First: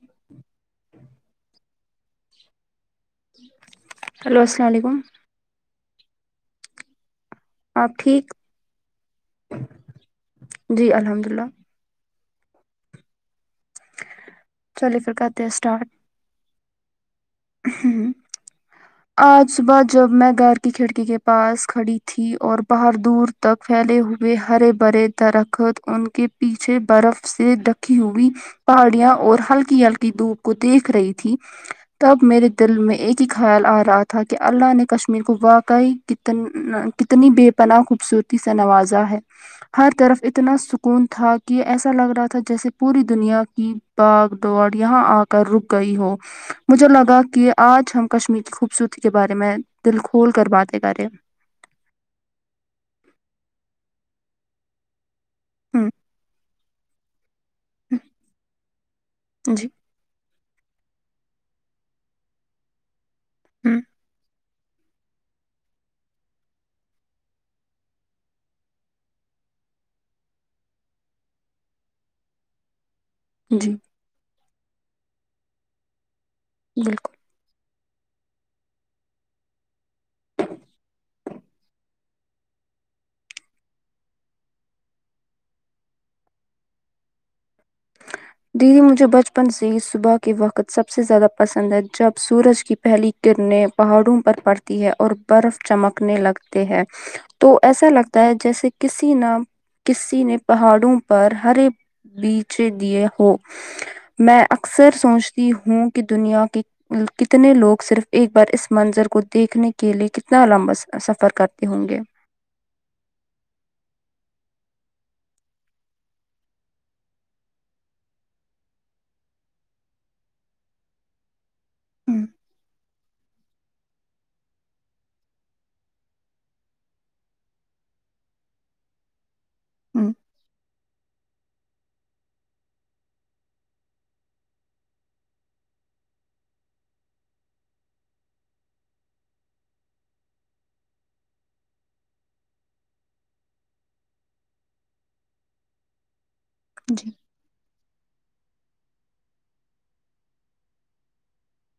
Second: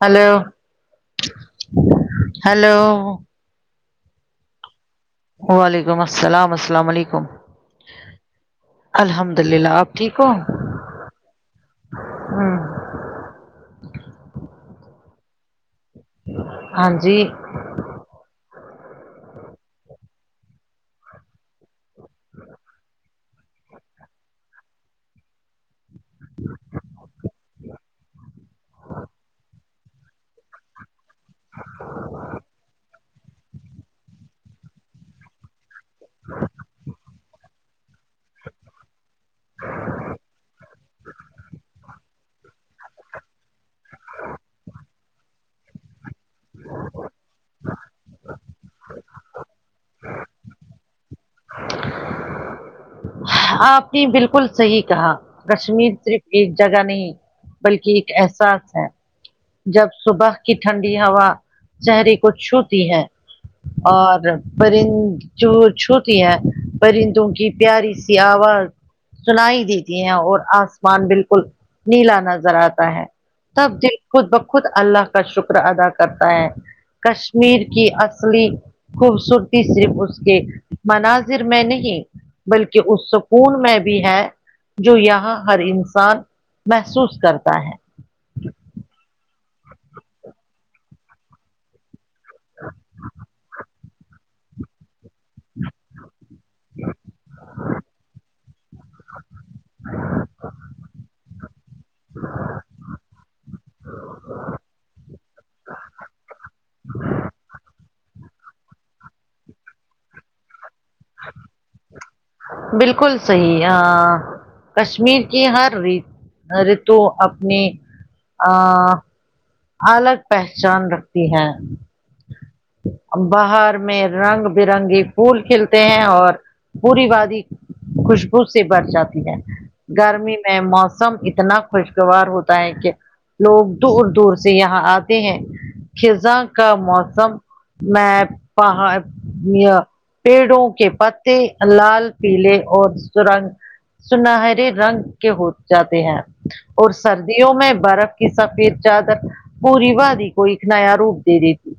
hello hello hello السلام علیکم وعلیکم السلام السلام علیکم آپ ٹھیک الحمد للہ آپ ٹھیک ہو جی الحمد للہ ہوں چلیے پھر کرتے ہیں اسٹارٹ ہاں جی ہوں آج صبح جب میں گھر کی کھڑکی کے پاس کھڑی تھی اور باہر دور تک پھیلے ہوئے ہرے بھرے درخت ان کے پیچھے برف سے ڈک ھی ہوی پہاڑیاں اور ہلکی ہلکی دھوپ کو دیکھ رہی تھی تب میرے دل میں ایک ہی خیال آ رہا تھا کہ اللہ نے کشمیر کو واق ع کتن کتنی بے پناہ خوبصورتی سے نوازا ہے ہر طرف اتنا سکون تھا کی ایسا لگ رہا تھا جیسے پوری دنیا کی باگ دوڑ یہاں آ کر رک گئی ہو مجھے لگا کہ آج ہم کشمیر کی خوبصورتی کے بارے میں دل کھول کر باتیں کریں آپ نے بالکل صحیح کہا ہ کشمیر صرف ایک جگہ نہیں بلکہ ایک احساس ہے جی جب صبح کی ٹھنڈی ہوا چہریے کو چھوتی ہے ہوں اور پرند چ چھوتی ہیں پرندوں کی پیاری سی آواز سنائی دیتی ہیں اور آسمان بالکل نیلا نظر آتا ہے تھ جی دل خود بخود اللہ کا شکر ادا کرتا ہے یہ کشمیر کی اصلی خوبصورتی صرف اس کے مناظر میں نہیں کہ اس سکون میں بھی ہے جو یہاں ہر انسان محسوس کرتا ہے دیدی مجھے بچپن سے ہی صبح کے وقت سب سے زیادہ پسند ہے جب سورج کی پہلی کرنیں پہاڑوں پر پڑتی ہے اور برف چمکنے لگتے ہیں تو ایسا لگتا ہے جیسے کسی نہ کسی نے پہاڑوں پر ہرے بیچھے دیے ہو میں اکثر سوچتی ہوں کہ دنیا کے کتنے لوگ صرف ایک بار اس منظر کو دیکھنے کے لیے کتنا لمبا سف سفر کرتے ہوں گے بالکل صحیح آں کشمیر کی ہر ریت ریتو اپنی آں الگ پہچان رکھتی ہے اب بہار میں رنگ برنگی پھول کھلتے ہیں اور پوری وادی خوشبو سے بھر جاتی ہے ہ گرمی میں موسم اتنا خوشگوار ہوتا ہے کہ لوگ دور دور سے یہاں آتے ہیں خزاں کا موسم میں پہاڑ یا پیڑوں کے پتے لال پیلے اور سرنگ سنہرے رنگ کے ہو جاتے ہیں اور جی سردیوں میں برف کی سفید زیادہ پوری وادی کو ایک نیا روپ دے دیتی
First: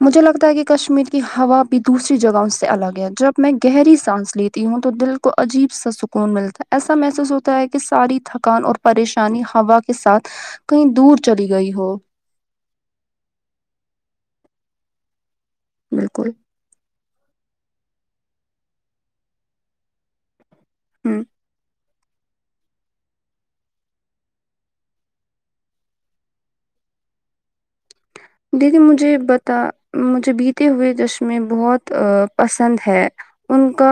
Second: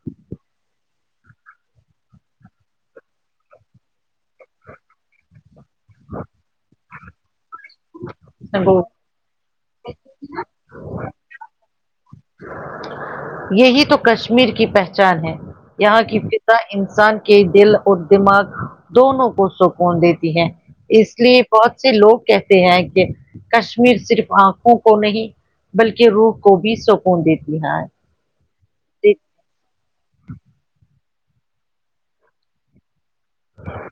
مجھے لگتا ہے کہ کشمیر کی ہوا بھی دوسری جگہوں سے الگ ہے جب میں گہری سانس لیتی ہوں تو دل کو عجیب سا سکون ملتا ہے ایسا محسوس ہوتا ہے کہ ساری تھکان اور ہے پریشانی ہوا کے ساتھ کہیں دور چلی گئی ہو یہی تو کشمیر کی پہچان ہے یہاں کی بالکل فض انسان کے دل اور دماغ دونوں کو سکون دیتی ہے اس ہوں لیے بہت سے لوگ کہتے ہیں کہ کشمیر صرف آنکھوں کو نہیں بلکہ روح کو بھی سکون دیتی ہے دیدی مجھے بتا مجھے بیتے ہوئے چشمے بہت پسند ہے ان کا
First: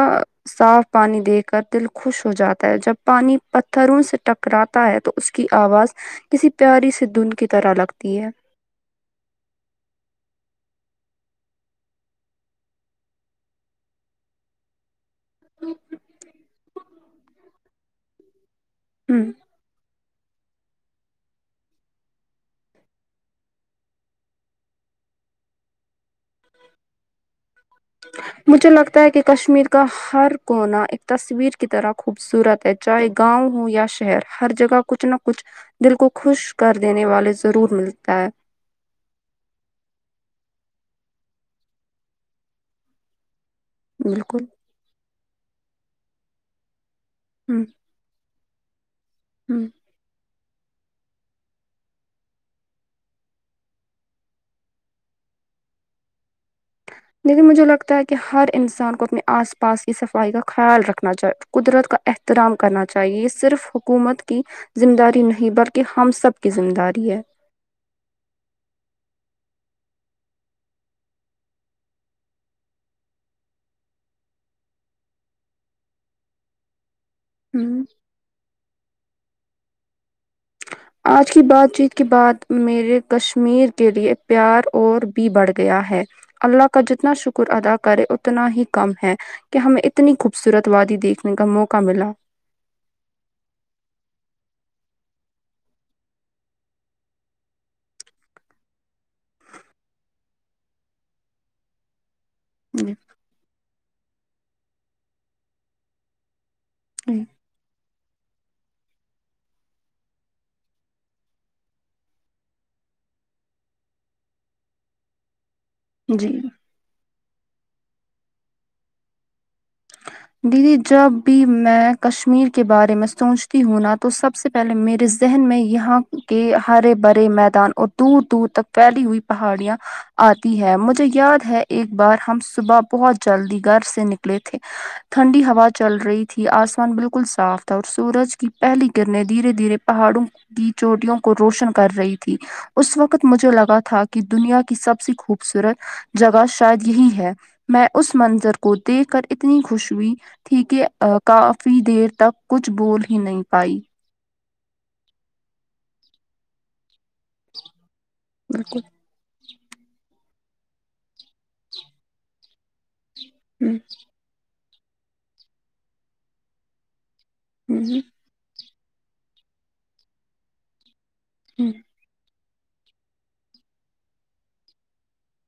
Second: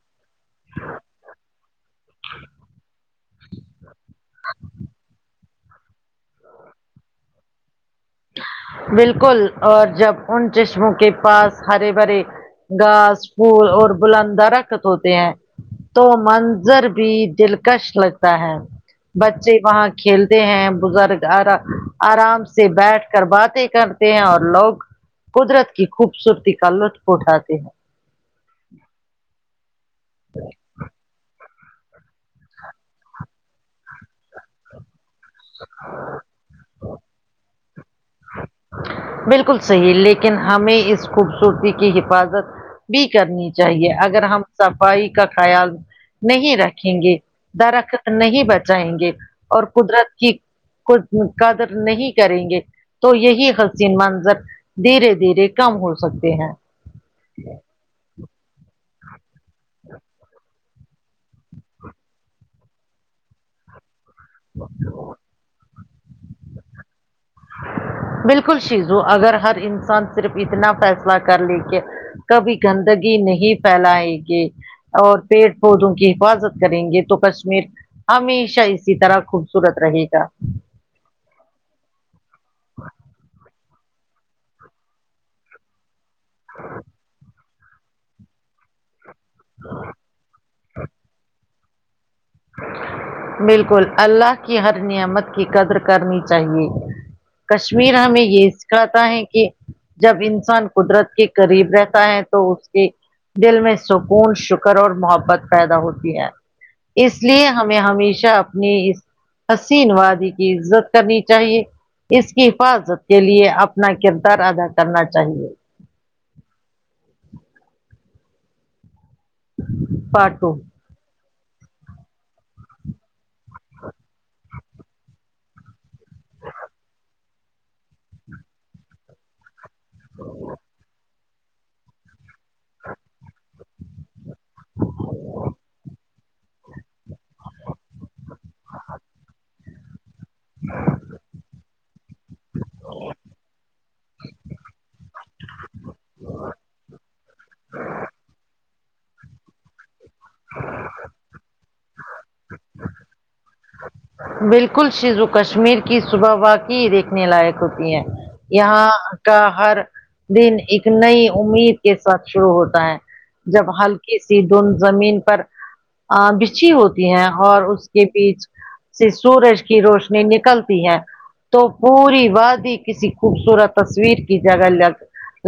صاف پانی دے کر دل خوش ہو جاتا ہے جب پانی پتھروں سے ٹکراتا ہے تو اسے کی آواز کسی پیاری سے دھن کی طرح لگتی ہے بالکل اور جب ان چشموں کے پاس ہرے بھرے گاس پھول اور بلند درخت ہوتے ہیں تو منظر بھی دلکش لگتا ہے ہوں بچے وہاں کھیلتے ہیں بزرگ آرا آرام سے بیٹھ کر باتیں کرتے ہیں اور لوگ قدرت کی خوبصورتی کا لطف اٹھاتے ہیں تو مجھے لگتا ہے کہ کشمیر کا ہر کونا ایک تصویر کی طرح خوبصورت ہے چاہے گاؤں ہو یا شہر ہر جگہ کچھ نہ کچھ کچھ دل کو خوش کر دینے والے ضرور ملتا ہے بالکل صحیح لیکن ہمیں اس خوبصورتی کی حفاظت بھی کرنی چاہیے اگر ہم بالکل صفائی کا خیال نہیں رکھیں گے ہوں درخت نہیں بچائیں گے ہوں اور قدرت کی کو قدر نہیں کریں گے تو یہی قض یہ منظر دھیرے دھیرے کم ہو سکتے ہیں لیکن مجھے لگتا ہے کہ ہر انسان کو اپنے آس پاس کی صفائی کا خیال رکھنا چاہے قدرت کا احترام کرنا چاہیے یہ صرف حکومت کی ذمداری نہیں بلکہ ہم سب کی ذمداری ہے بالکل شیزو اگر ہر انسان صرف اتنا فیصلہ کر لے کہ کبھی گندگی نہیں پھیلائے گی اور پیڑ پودوں کی حفاظت کریں گے تو کشمیر ہ ہمیشہ اسی طرح خوبصورت رہے گا آج کی بات چیت کے بعد میرے کشمیر کے لیے پیار اور بھی بڑھ گیا ہے اللہ کا جتنا شکر ادا کرے اتنا ہی کم ہے کہ ہمیں اتنی خوبصورت وادی دیکھنے کا موقع ملا بالکل اللہ کی ہر نعمت کی قدر کرنی چاہیئے کشمیر ہمیں یہ سکھاتا ہے کی جب انسان قدرت کے قریب رہتا ہے تو اس کے دل میں سکون شکر اور محبت پیدا ہوتی ہے اس لیے ہمیں ہمیشہ اپنی اس حسین وادی کی عزت کرنی چاہیے اس کی حفاظت کے لیے اپنا کردار ادا کرنا چاہیے جی پارٹ ٹو دیدی جب بھی میں کشمیر کے بارے میں سوچتی ہوں نا تو سب سے پہلے میرے ذہن میں یہاں کہ ہرے برے میدان اور دور دور تک پھیلی ہوئی پہاڑیا آتی ہے مجھے یاد ہے ایک بار ہم صبح بہت جلدی گھر سے نک لے تھے ٹنڈی ہوا چل رہی تھی آسمان بالکل صاف تھا اور سورج کی پہلی گرنیں دھیرے دھیرے پہاڑوں کی چوٹیوں کو روشن کر رہی تھی اس وقت مجھے لگا تھا کی دنیا کی سب سے خوبصورت جگہ شاید یہی ہے میں اس منذر کو دیکھ کر اتنی خوش ہوئی تھی کہ کا فی دیر تک کچھ بول ہی نہیں پائی بالکل شیزو کشمیر کی صبح واقع دیکھنے لائق ہوتی ہیں بالکل یہاں کا ہر دن ایک نئی امید کے ساتھ شروع ہوتا ہے جب ہ ہلکی سی دھن زمین پر ا بچھی ہو تی ہیں اور اس ہ کے بییچ سے سورج کی روشنی نکلتی ہے تو ہ پوری وادی کسی خوبصورت تصویر کی جگہ لگ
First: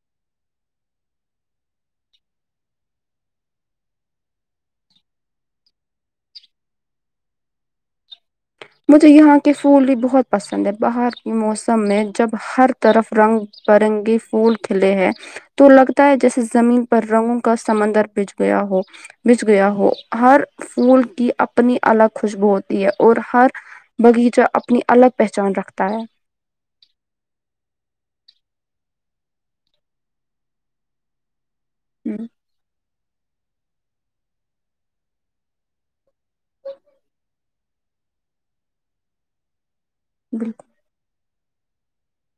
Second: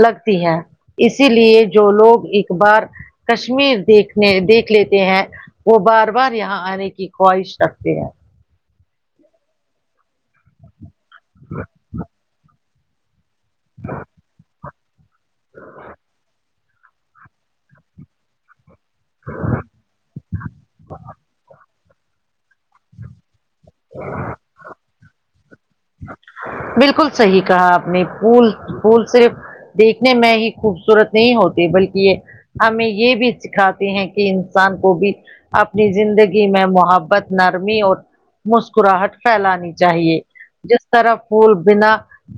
لگتی ہے اسی لیے جو لوگ ایک بار کشمیر دیکھنے دیکھ لیتے ہیں وہ بار بار یہاں آنے کی خواہش رکھتے ہیں مجھے یہاں کے پھول بھی بہت پسند ہے باہر کی موسم میں جب ہر طرف رنگ پرنگی پھول کھلے ہیں تو لگتا ہے جیسے زمین پر رنگوں کا سمندر بچھ گیا ہو بجھ گیا ہو ہر پھول کی اپنی الگ خوشبو ہوتی ہے اور ہر بغیچہ اپنی الگ پہچان رکھتا ہے بالکل صحیح کہا آپ نے پھول پھول صرف دیکھنے میں ہی خوبصورت نہیں ہوتے بلکہ یہ ہ ہمیں یہ بھی سکھاتے ہیں کہ انسان کو بھی اپنی زندگی میں محبت نرمی اور مسکراہٹ پھیلانی چاہیے بالکل اس طرح پھول بنا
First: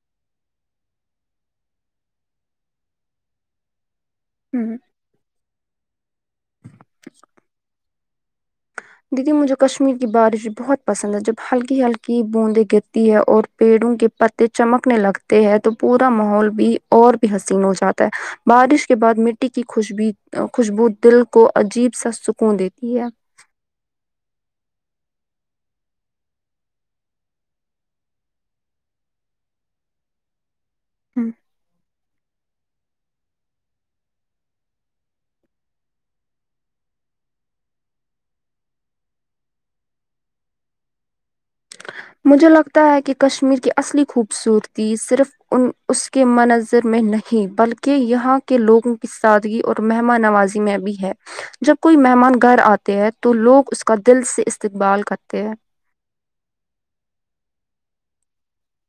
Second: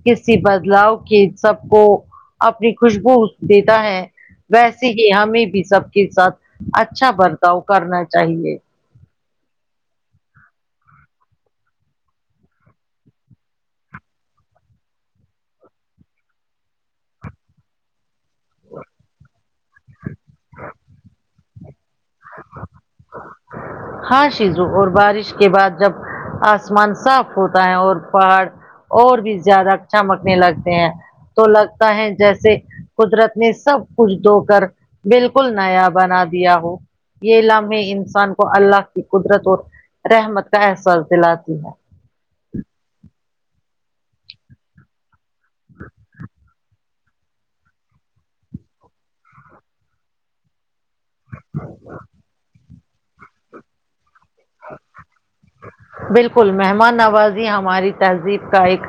کسی بدلاؤ کی سب کو اپنی خوشبو دیتا ہے ہ ویسے ہی ہمیں بھی سب کے ساتھ اچھا برتاؤ کرنا چاہیے دیدی مجھے کشمیر کی بارش بہت پسند ہے جب ہلکی ہلکی بوندیں گرتی ہے اور پیڑوں کے پتے چمکنے لگتے ہیں تو پورا ماحول بھی اور بھی حسین ہو جاتا ہے بارش کے بعد مٹی کی خوشبی خوشبو دل کو عجیب سا سکون دیتی ہے ہاں شیزو اور بارش کے بعد جب آسمان صاف ہوتا ہے اور پہاڑ اور بھی زیادہ چمکنے لگتے ہیں تو لگتا ہے جیسے قدرت نے سب کچھ دھو کر بالکل نیا بنا دیا ہو یہ لمحے انسان کو اللہ کی قدرت اور رحمت کا احساس دلاتی ہے مجھے لگتا ہے کہ کشمیر کی اصلی خوبصورتی صرف ان اس کے مناظ ر میں نہیں بلکہ یہاں کے لوگوں کی سادگی اور مہمان نوازی میں بھی ہے جب کوئی مہمان گھر آتے ہے تو لوگ اس کا دل سے استقبال کرتے ہے بالکل مہمان نوازی ہماری تہذیب کا ایک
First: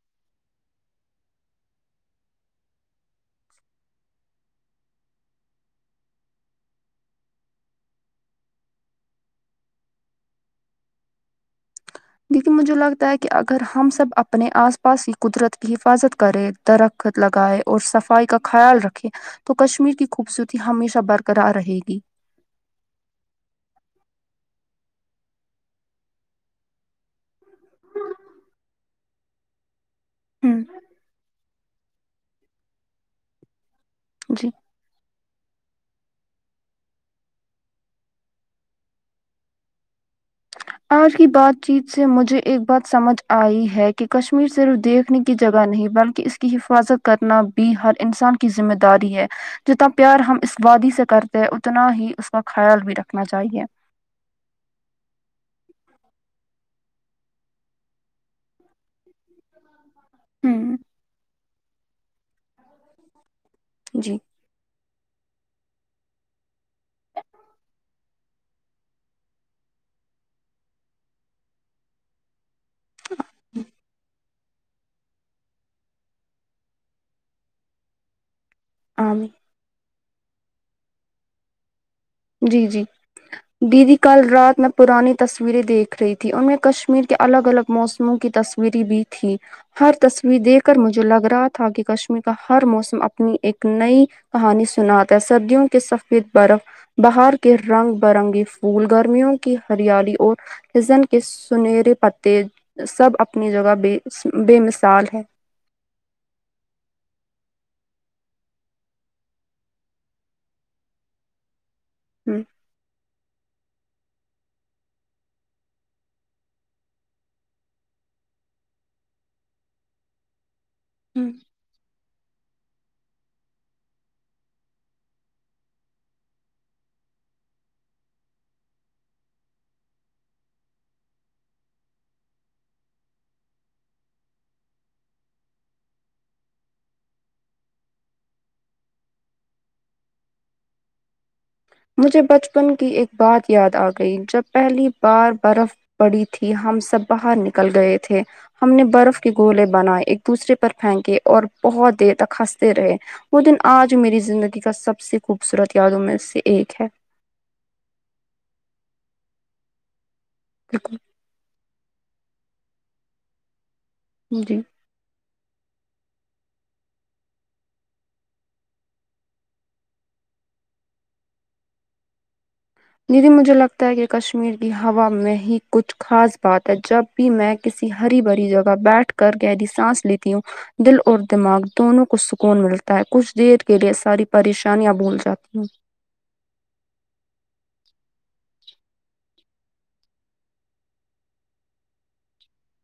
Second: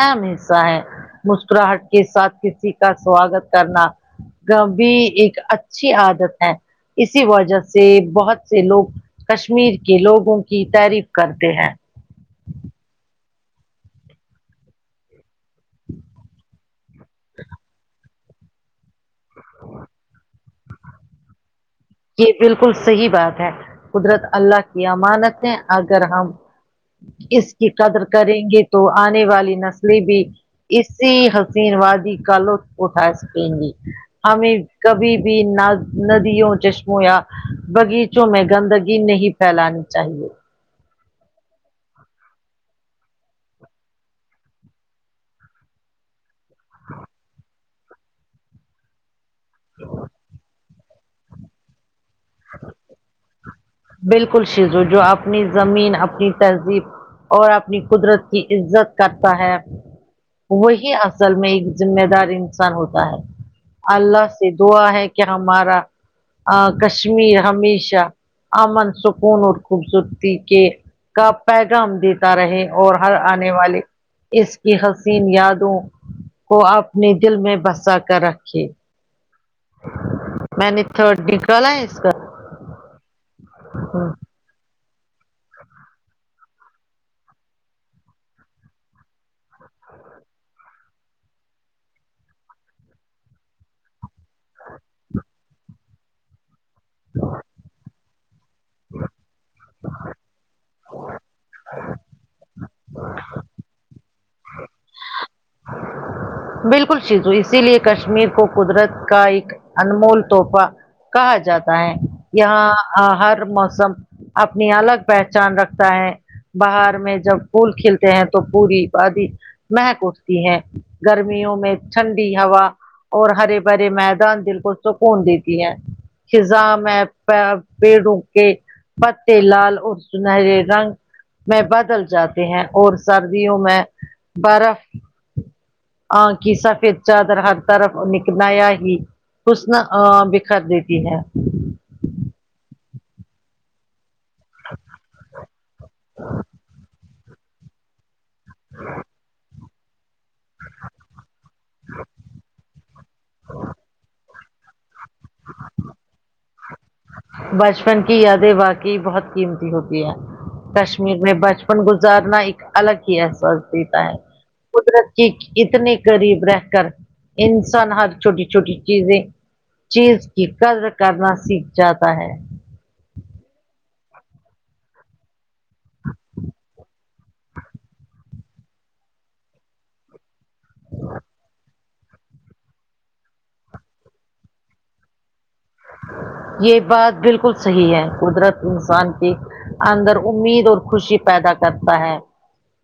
اہم حصہ ہے مسکراہٹ کے ساتھ کسی کا سواگت کرنا کبھی ایک اچھی عادت ہے اسی وجہ سے بہت سے لوگ کشمیر کے لوگوں کی تعریف کرتے ہیں لیکن مجھے لگتا ہے کہ اگر ہم سب اپنے آس پاس کی قدرت کی حفاظت کرے درخت لگائے اور صفائی کا خیال رکھے تو کشمیر کی خوبصورتی ہمیشہ برقرار رہے گی یہ بالکل صحیح بات ہے قدرت اللہ کی امانت ہے اگر ہم اس کی قدر کریں گے تو آنے والی نسلیں بھی ہوں اسی حسین وادی کا لطف اٹھا سکیں گے جی ہمیں کبھی بھی نہ ندیوں جش یا بغیچوں میں گندگی نہیں پھیلانی چاہیے آج کی بات چیت سے مجھے ایک بات سمجھ آئی ہے کہ کشمیر صرف دیکھ نے کی جگہ نہیں بلکہ اس کی حفاظت کرنا بھی ہر انسان کی ذمہ داری ہے جتنا پیار ہم اس وادی سے کرتے ہیں اتنا ہی اس کا خیال بھی رکھنا چاہیے بالکل شیزو جو اپنی زمین اپنی تہذیب اور اپنی قدرت کی عزت کرتا ہے ہوں وہی اصل میں ایک ذمہ دار انسان ہوتا ہے جی اللہ سے دعا ہے کہ ہمارا ا کشمیر ہمیشہ امن سکون اور خوبصورتی کے کا پیغام دیتا رہے اور ہر آنے والی اس کی حسین یادوں کو اپنے دل میں بسا کر رکھیے آں میں نے تھرڈ نکالا ہے اس کا جی جی دیدی کل رات میں پرانی تصویریں دیکھ رہی تھی ان میں کشمیر کے الگ الگ موسموں کی تصویریں بھی تھی ہر تصویر دیکھ کر مجھے لگ رہا تھا کہ کشمیر کا ہر موسم اپنی ایک نئی کہانی سناتا ہے سردیوں کے سفید برف باہر کے رنگ برنگی پھول گرمیوں کی ہریالی اور ہزن کے سنہرے پتے سب اپنی جگہ ب بے مثال ہے بالکل شیزو اسی لیے کشمیر کو قدرت کا ایک انمول تحفہ کہا جاتا ہے یہاں ا ہر موسم اپنی الگ پہچان رکھتا ہے بہار میں جب پھول کھلتے ہیں تو پوری وادی مہک اٹھتی ہے گرمیوں میں ٹھنڈی ہوا اور ہرے بھرے میدان دل کو سکون دیتی ہیں خزاں میں پ پیڑوں کے پتے لال اور سنہرے رنگ میں بدل جاتے ہیں اور سردیوں میں برف آ کی سفید چادر ہر طرف نک نیا ہی حسن ا بکھر دیتی ہے مجھے بچپن کی ایک بات یاد آ گئی جب پہلی بار برف پڑی تھی ہم سب باہر نکل گئے تھے ہم نے برف کے گولے بنائے ایک دوسرے پر پھینکے اور بہت دیر تک ہنستے رہے وہ دن آج میری زندگی کا سب سے خوبصورت یادوں میں سے ایک ہے بچپن کی یادیں واقعی بہت قیمتی ہوتی ہیں بالکل کشمیر میں بچپن گزارنا ایک الگ ہی احساس دیتا ہے جی قدرت کی اتنے قریب رہ کر انسان ہر چھوٹی چھوٹی چیزیں چیز کی قدر کرنا سیکھ جاتا ہے دیدی مجھے لگتا ہے کہ کشمیر کی ہوا میں ہی کچھ خاص بات ہے جب بھی میں کسی ہری بھری جگہ بیٹھ کر گہری سانس لیتی ہوں دل اور دماغ دونوں کو سکون ملتا ہے کچھ دیر کے لیے ساری پریشانیاں بھول جاتی ہوں یہ بات بالکل صحیح ہے قدرت انسان کی اندر امید اور خوشی پیدا کرتا ہے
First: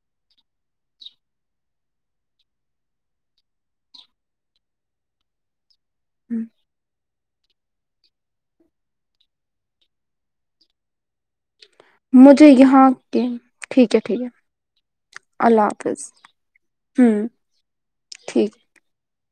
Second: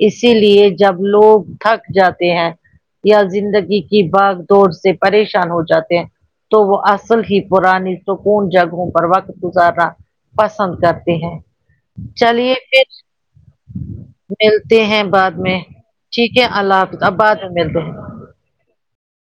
اسی لیے جب لوگ تھک جاتے ہیں یا زندگی کی باگ دوڑ سے پریشان ہو جات ہوں تو وہ اصل ہی پرانی سکون جگہوں پر وقت گزارنا پسند کرتے ہیں مجھے چلیے پھر یہاں کے ٹھیک ہے ٹھیک ہے ملتے ہیں بعد میں اللہ حافظ ٹھیک ہے اللہ حافظ اب ہوں بعد میں ملتے ہے ٹھیک